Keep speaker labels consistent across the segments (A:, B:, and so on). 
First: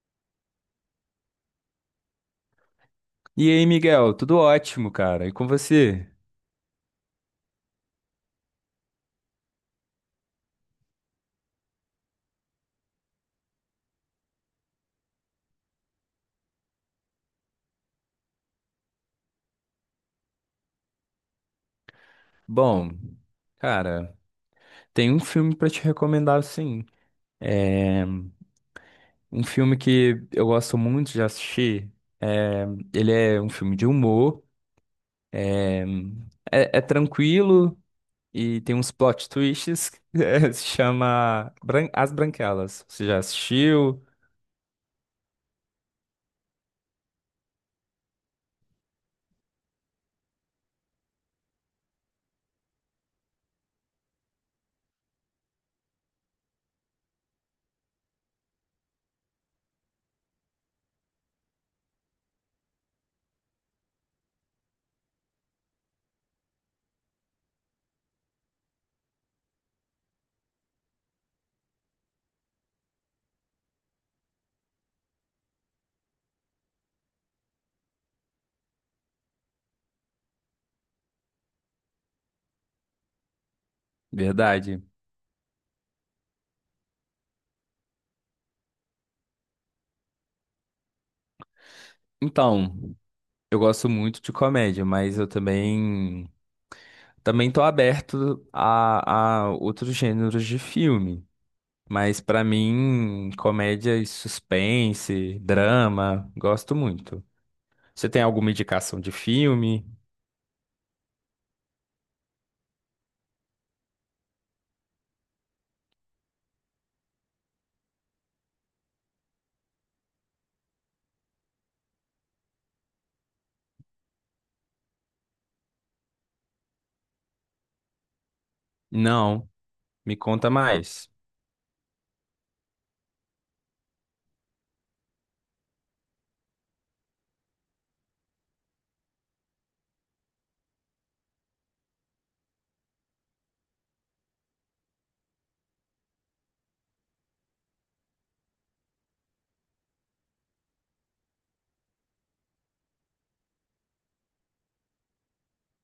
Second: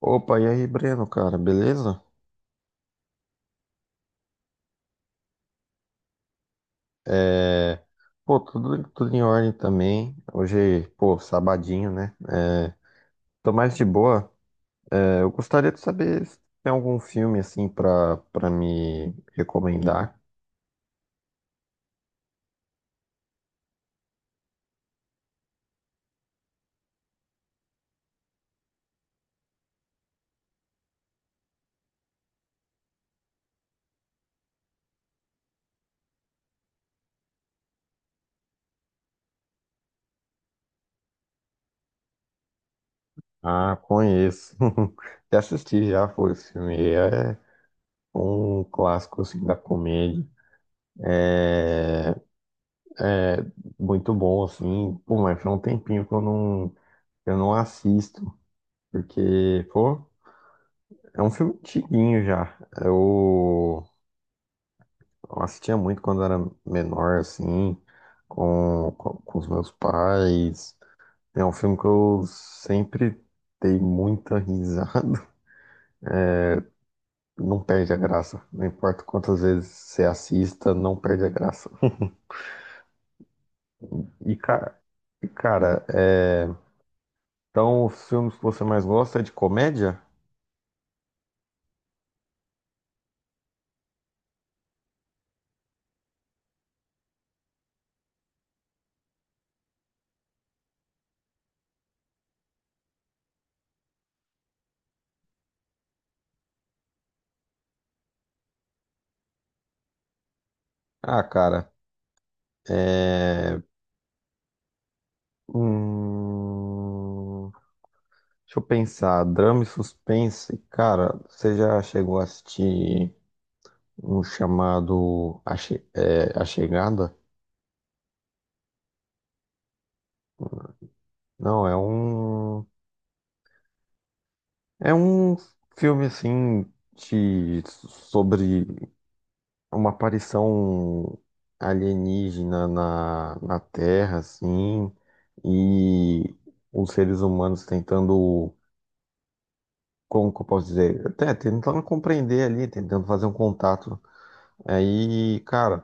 A: Opa, e aí, Breno, cara, beleza?
B: E aí, Miguel, tudo ótimo, cara. E com você?
A: É, pô, tudo em ordem também. Hoje, pô, sabadinho, né? Tô mais de boa. É, eu gostaria de saber se tem algum filme, assim, pra me recomendar.
B: Bom, cara, tem um filme pra te recomendar, sim. Um filme que eu gosto muito de assistir. É, ele é um filme de humor, é, é tranquilo e tem uns plot twists. Se chama As Branquelas. Você já
A: Ah,
B: assistiu?
A: conheço. Já assisti, já foi esse filme. É um clássico, assim, da comédia. É muito bom, assim. Pô, mas foi um tempinho que eu não assisto, porque, pô. É um filme antiguinho já. Eu, eu assistia muito quando era menor, assim, com os meus pais. É um filme que eu sempre dei muita risada. Não perde a graça. Não importa quantas vezes você assista, não perde a graça. E, cara,
B: Verdade.
A: e, cara, é... então os filmes que você mais gosta é de comédia?
B: Então. Eu gosto muito de comédia, mas eu também tô aberto a outros gêneros de filme. Mas pra mim, comédia e suspense, drama, gosto muito. Você tem alguma indicação de filme?
A: Ah, cara, é... Hum... deixa eu pensar, drama e suspense. Cara, você já chegou a assistir um chamado A Chegada?
B: Não, me conta mais.
A: Não, é um filme assim de sobre uma aparição alienígena na Terra, assim, e os seres humanos tentando, como que eu posso dizer? Até tentando compreender ali, tentando fazer um contato. Aí, cara.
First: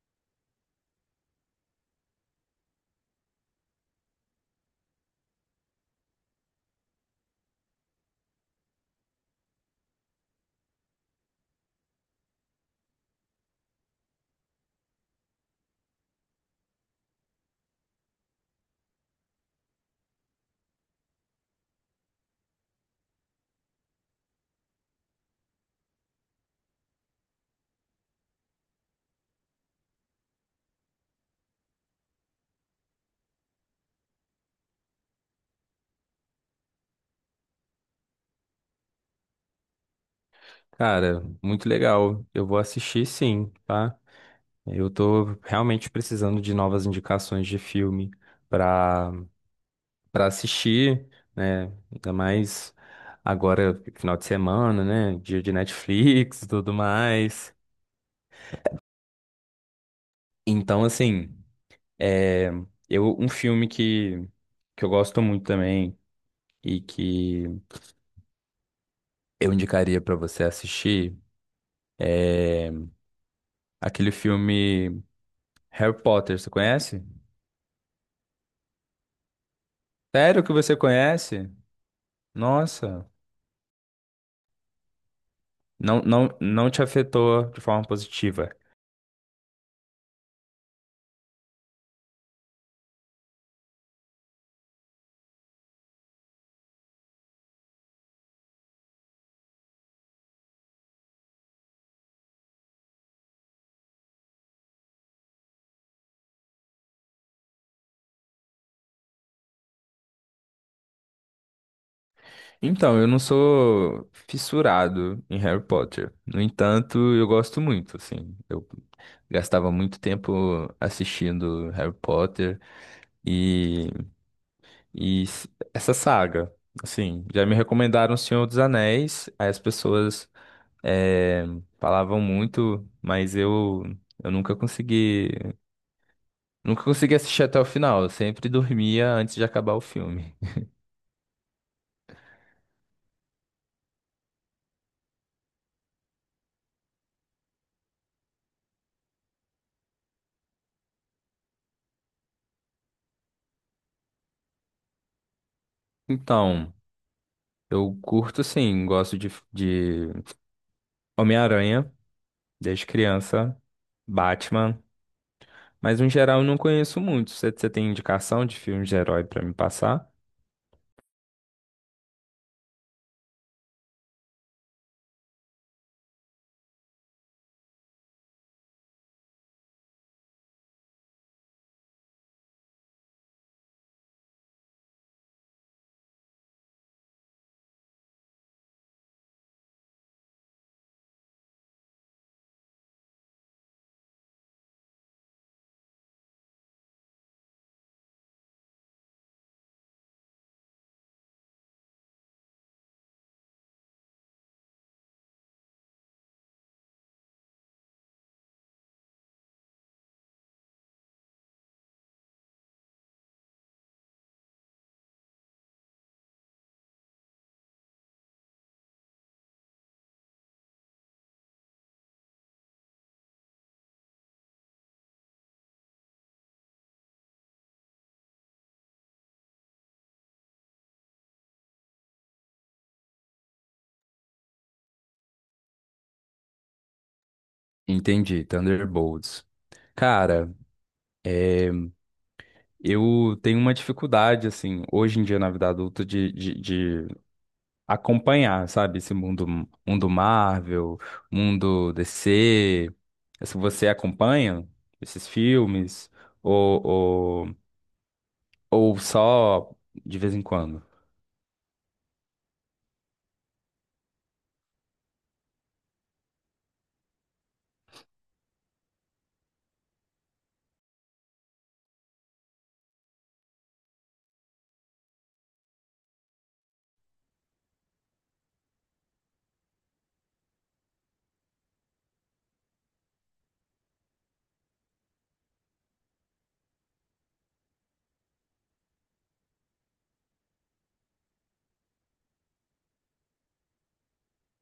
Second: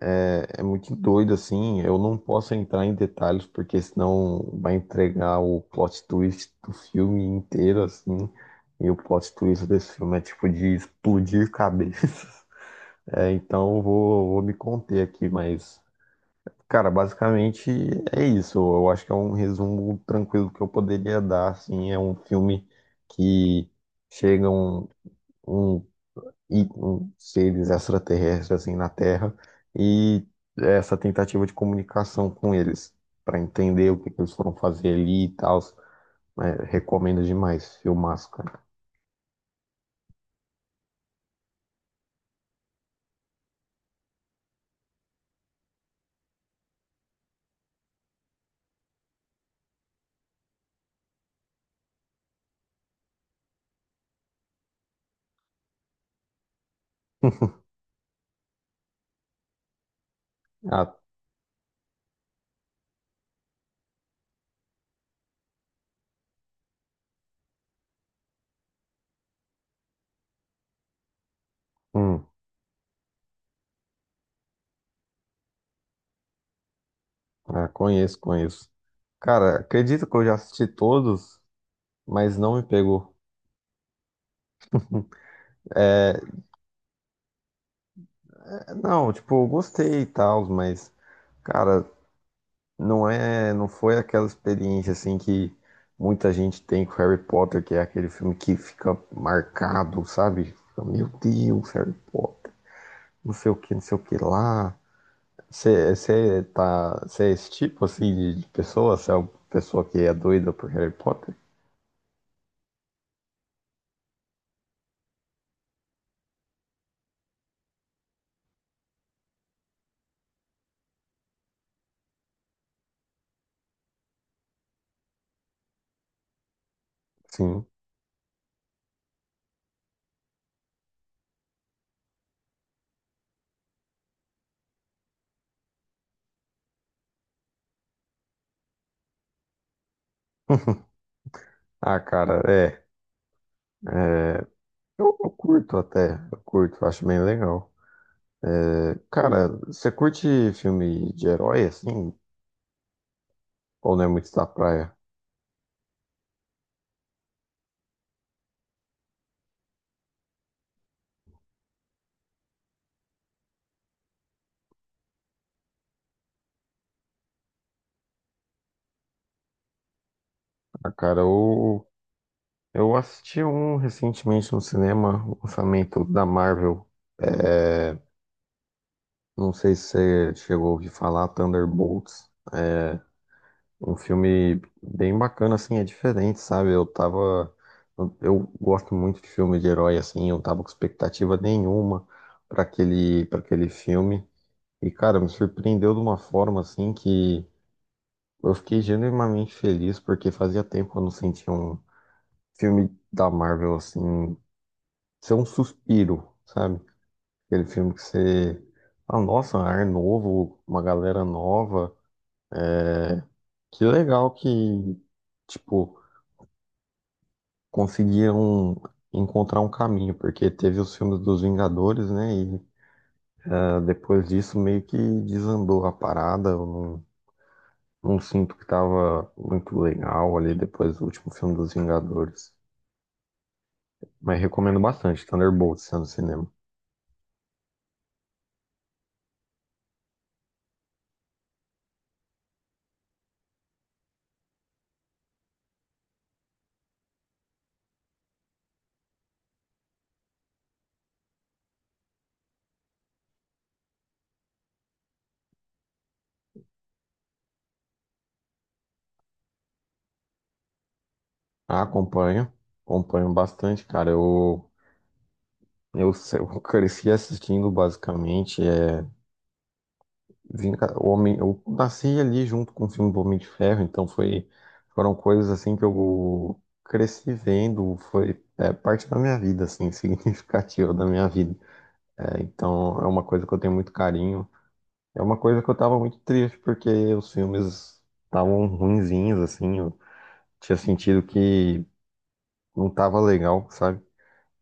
A: É muito doido, assim. Eu não posso entrar em detalhes, porque senão vai entregar o plot twist do filme inteiro, assim. E o plot twist desse filme é tipo de explodir cabeças. É, então vou me conter aqui, mas, cara, basicamente é isso. Eu acho que é um resumo tranquilo que eu poderia dar, assim. É um filme que chega um, um seres extraterrestres assim na Terra e essa tentativa de comunicação com eles para entender que eles foram fazer ali e tal. Né? Recomendo demais, filmaço, cara.
B: Cara, muito legal. Eu vou assistir sim, tá? Eu tô realmente precisando de novas indicações de filme pra para assistir, né? Ainda mais agora, final de semana, né? Dia de Netflix e tudo mais. Então,
A: Ah,
B: assim, é, eu, um filme que eu gosto muito também e que eu indicaria para você assistir
A: hum,
B: é aquele filme Harry Potter, você conhece?
A: ah, conheço, conheço. Cara, acredito que eu já
B: Sério que
A: assisti
B: você
A: todos,
B: conhece?
A: mas não me
B: Nossa,
A: pegou. É,
B: não te afetou de forma positiva.
A: não, tipo, eu gostei e tal, mas, cara, não é, não foi aquela experiência assim que muita gente tem com Harry Potter, que é aquele filme que fica marcado, sabe? Fica, meu Deus, Harry Potter, não sei o que, não sei o que lá. Você é esse tipo assim de pessoa? Você é uma pessoa que é doida por Harry Potter?
B: Então, eu não sou fissurado em Harry Potter. No entanto, eu gosto muito, assim. Eu gastava muito tempo assistindo Harry Potter e, essa saga. Assim, já me
A: Sim.
B: recomendaram O Senhor dos Anéis, aí as pessoas eh, falavam muito, mas eu nunca consegui, nunca consegui assistir até o final. Eu sempre dormia antes de acabar o filme.
A: Ah, cara, é. é, eu curto até, eu curto, acho bem legal. É, cara, você curte filme de herói assim? Ou não é muito da praia?
B: Então, eu curto sim, gosto de, Homem-Aranha, desde criança, Batman, mas no geral eu não conheço muito. Você tem indicação de filmes de herói pra me passar?
A: Ah, cara, eu assisti um recentemente no cinema, o lançamento da Marvel. É, não sei se você chegou a ouvir falar, Thunderbolts. É um filme bem bacana, assim, é diferente, sabe? Eu tava. Eu gosto muito de filme de herói, assim, eu tava com expectativa nenhuma para aquele filme. E, cara, me surpreendeu de uma forma, assim, que eu fiquei genuinamente feliz, porque fazia tempo que eu não sentia um filme da Marvel, assim. Ser um suspiro, sabe? Aquele filme que você. Ah, nossa, um ar novo, uma galera nova. Que legal que, tipo, conseguiram encontrar um caminho, porque teve os filmes dos Vingadores, né? E ah, depois disso meio que desandou a parada. Eu não, não sinto que tava muito legal ali depois do último filme dos Vingadores. Mas recomendo bastante, Thunderbolts, está no cinema.
B: Entendi, Thunderbolts. Cara, eu tenho uma dificuldade, assim, hoje em dia na vida adulta, de acompanhar, sabe? Esse mundo Marvel, mundo DC. Se você acompanha esses filmes, ou, ou, ou só de vez em quando?
A: Ah, acompanho, acompanho bastante, cara. Eu, se- eu cresci assistindo basicamente eu nasci ali junto com o filme do Homem de Ferro, então foi foram coisas assim que eu cresci vendo, foi é, parte da minha vida assim, significativa da minha vida. É, então é uma coisa que eu tenho muito carinho. É uma coisa que eu tava muito triste porque os filmes estavam ruinzinhos assim, eu tinha sentido que não tava legal, sabe?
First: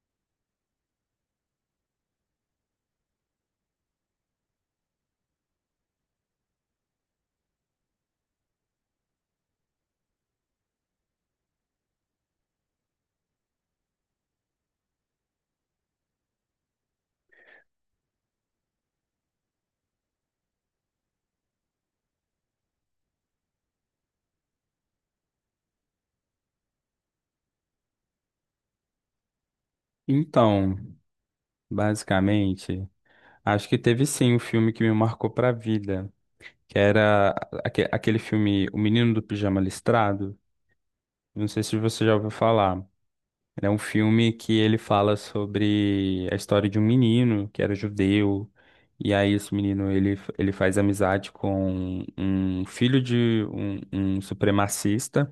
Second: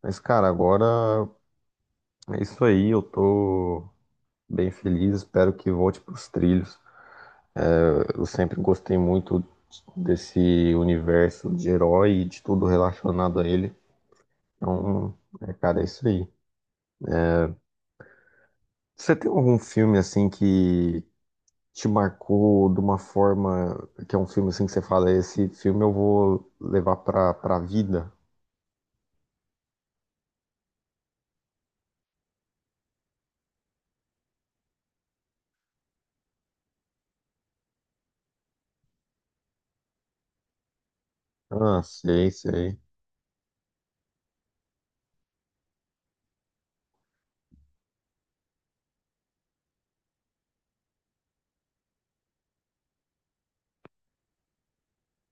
A: Mas cara, agora é isso aí, eu tô bem feliz, espero que volte para os trilhos. Eu sempre gostei muito desse universo de herói e de tudo relacionado a ele. Então, é, cara, é isso aí. Você tem algum filme assim que te marcou de uma forma que é um filme assim que você fala, esse filme eu vou levar pra vida?
B: Então, basicamente. Acho que teve sim um filme que me marcou pra vida, que era aquele filme O Menino do Pijama Listrado. Não sei se
A: Ah,
B: você já ouviu
A: sei, sei.
B: falar. Ele é um filme que ele fala sobre a história de um menino que era judeu. E aí esse menino ele faz amizade com um filho de um supremacista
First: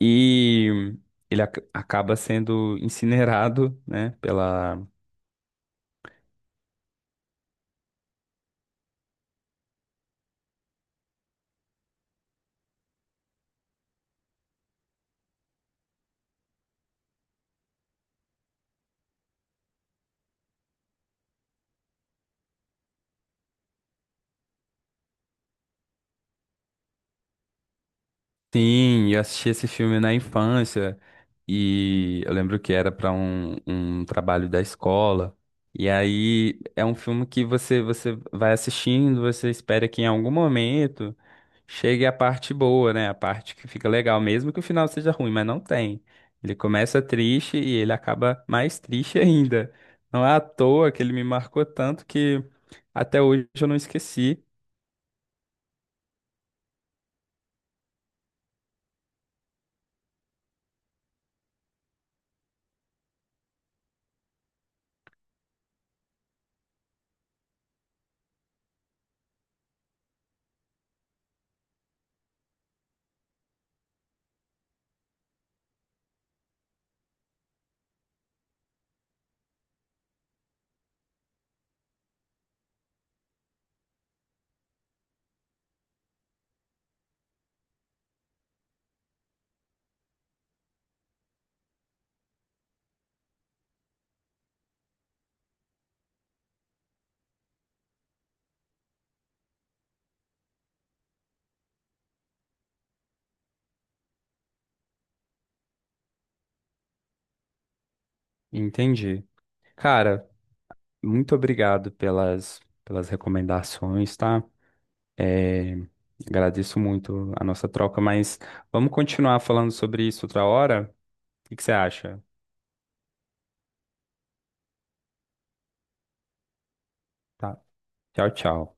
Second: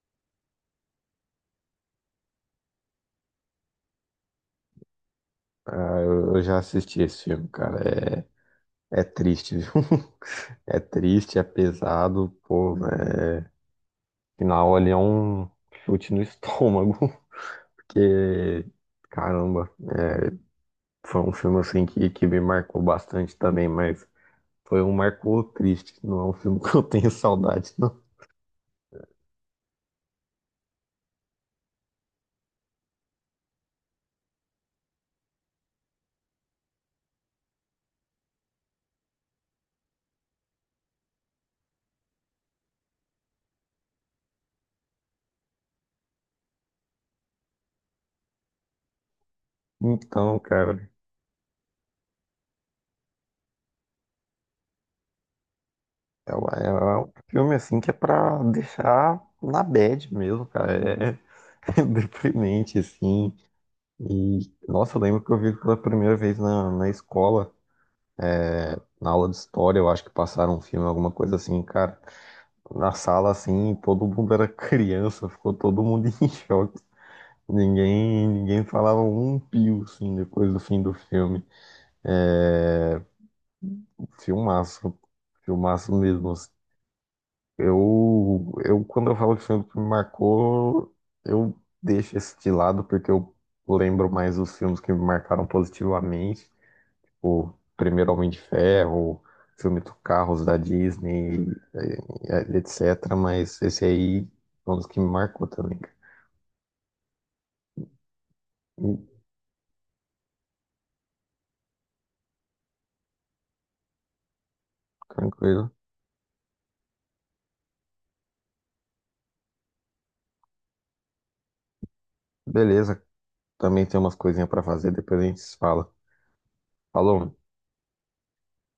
B: e ele acaba sendo incinerado, né, pela.
A: Ah, eu já assisti esse filme, cara. É, é triste, viu? É triste, é pesado, pô, né? Final ali é um chute no estômago, que caramba, é, foi um filme assim que me marcou bastante também, mas foi um marcou triste, não é um filme que eu tenho saudade, não.
B: Sim, eu assisti esse filme na infância e eu lembro que era para um trabalho da escola. E aí é um filme que você vai assistindo, você espera que em algum momento chegue a parte boa, né? A parte que fica legal, mesmo que o final seja ruim, mas não tem. Ele começa triste e ele acaba mais triste ainda. Não é
A: Então,
B: à
A: cara,
B: toa que ele me marcou tanto que até hoje eu não esqueci.
A: é, é um filme assim que é pra deixar na bad mesmo, cara, é deprimente, assim, e, nossa, eu lembro que eu vi pela primeira vez na escola, na aula de história, eu acho que passaram um filme, alguma coisa assim, cara, na sala assim, todo mundo era criança, ficou todo mundo em choque. Ninguém falava um pio, assim, depois do fim do filme. É, filmaço, filmaço mesmo. Assim. Quando eu falo de filme que me marcou, eu deixo esse de lado, porque eu lembro mais dos filmes que me marcaram positivamente. O primeiro Homem de Ferro, o filme do Carros da Disney, eh, etc. Mas esse aí é um dos que me marcou também. Cara. Hum,
B: Entendi. Cara, muito obrigado pelas recomendações, tá?
A: Tranquilo.
B: É, agradeço muito a nossa troca, mas vamos continuar falando sobre isso outra hora? O que que você acha?
A: Beleza. Também tem umas coisinhas pra fazer, depois a gente se fala. Falou.
B: Tá. Tchau, tchau.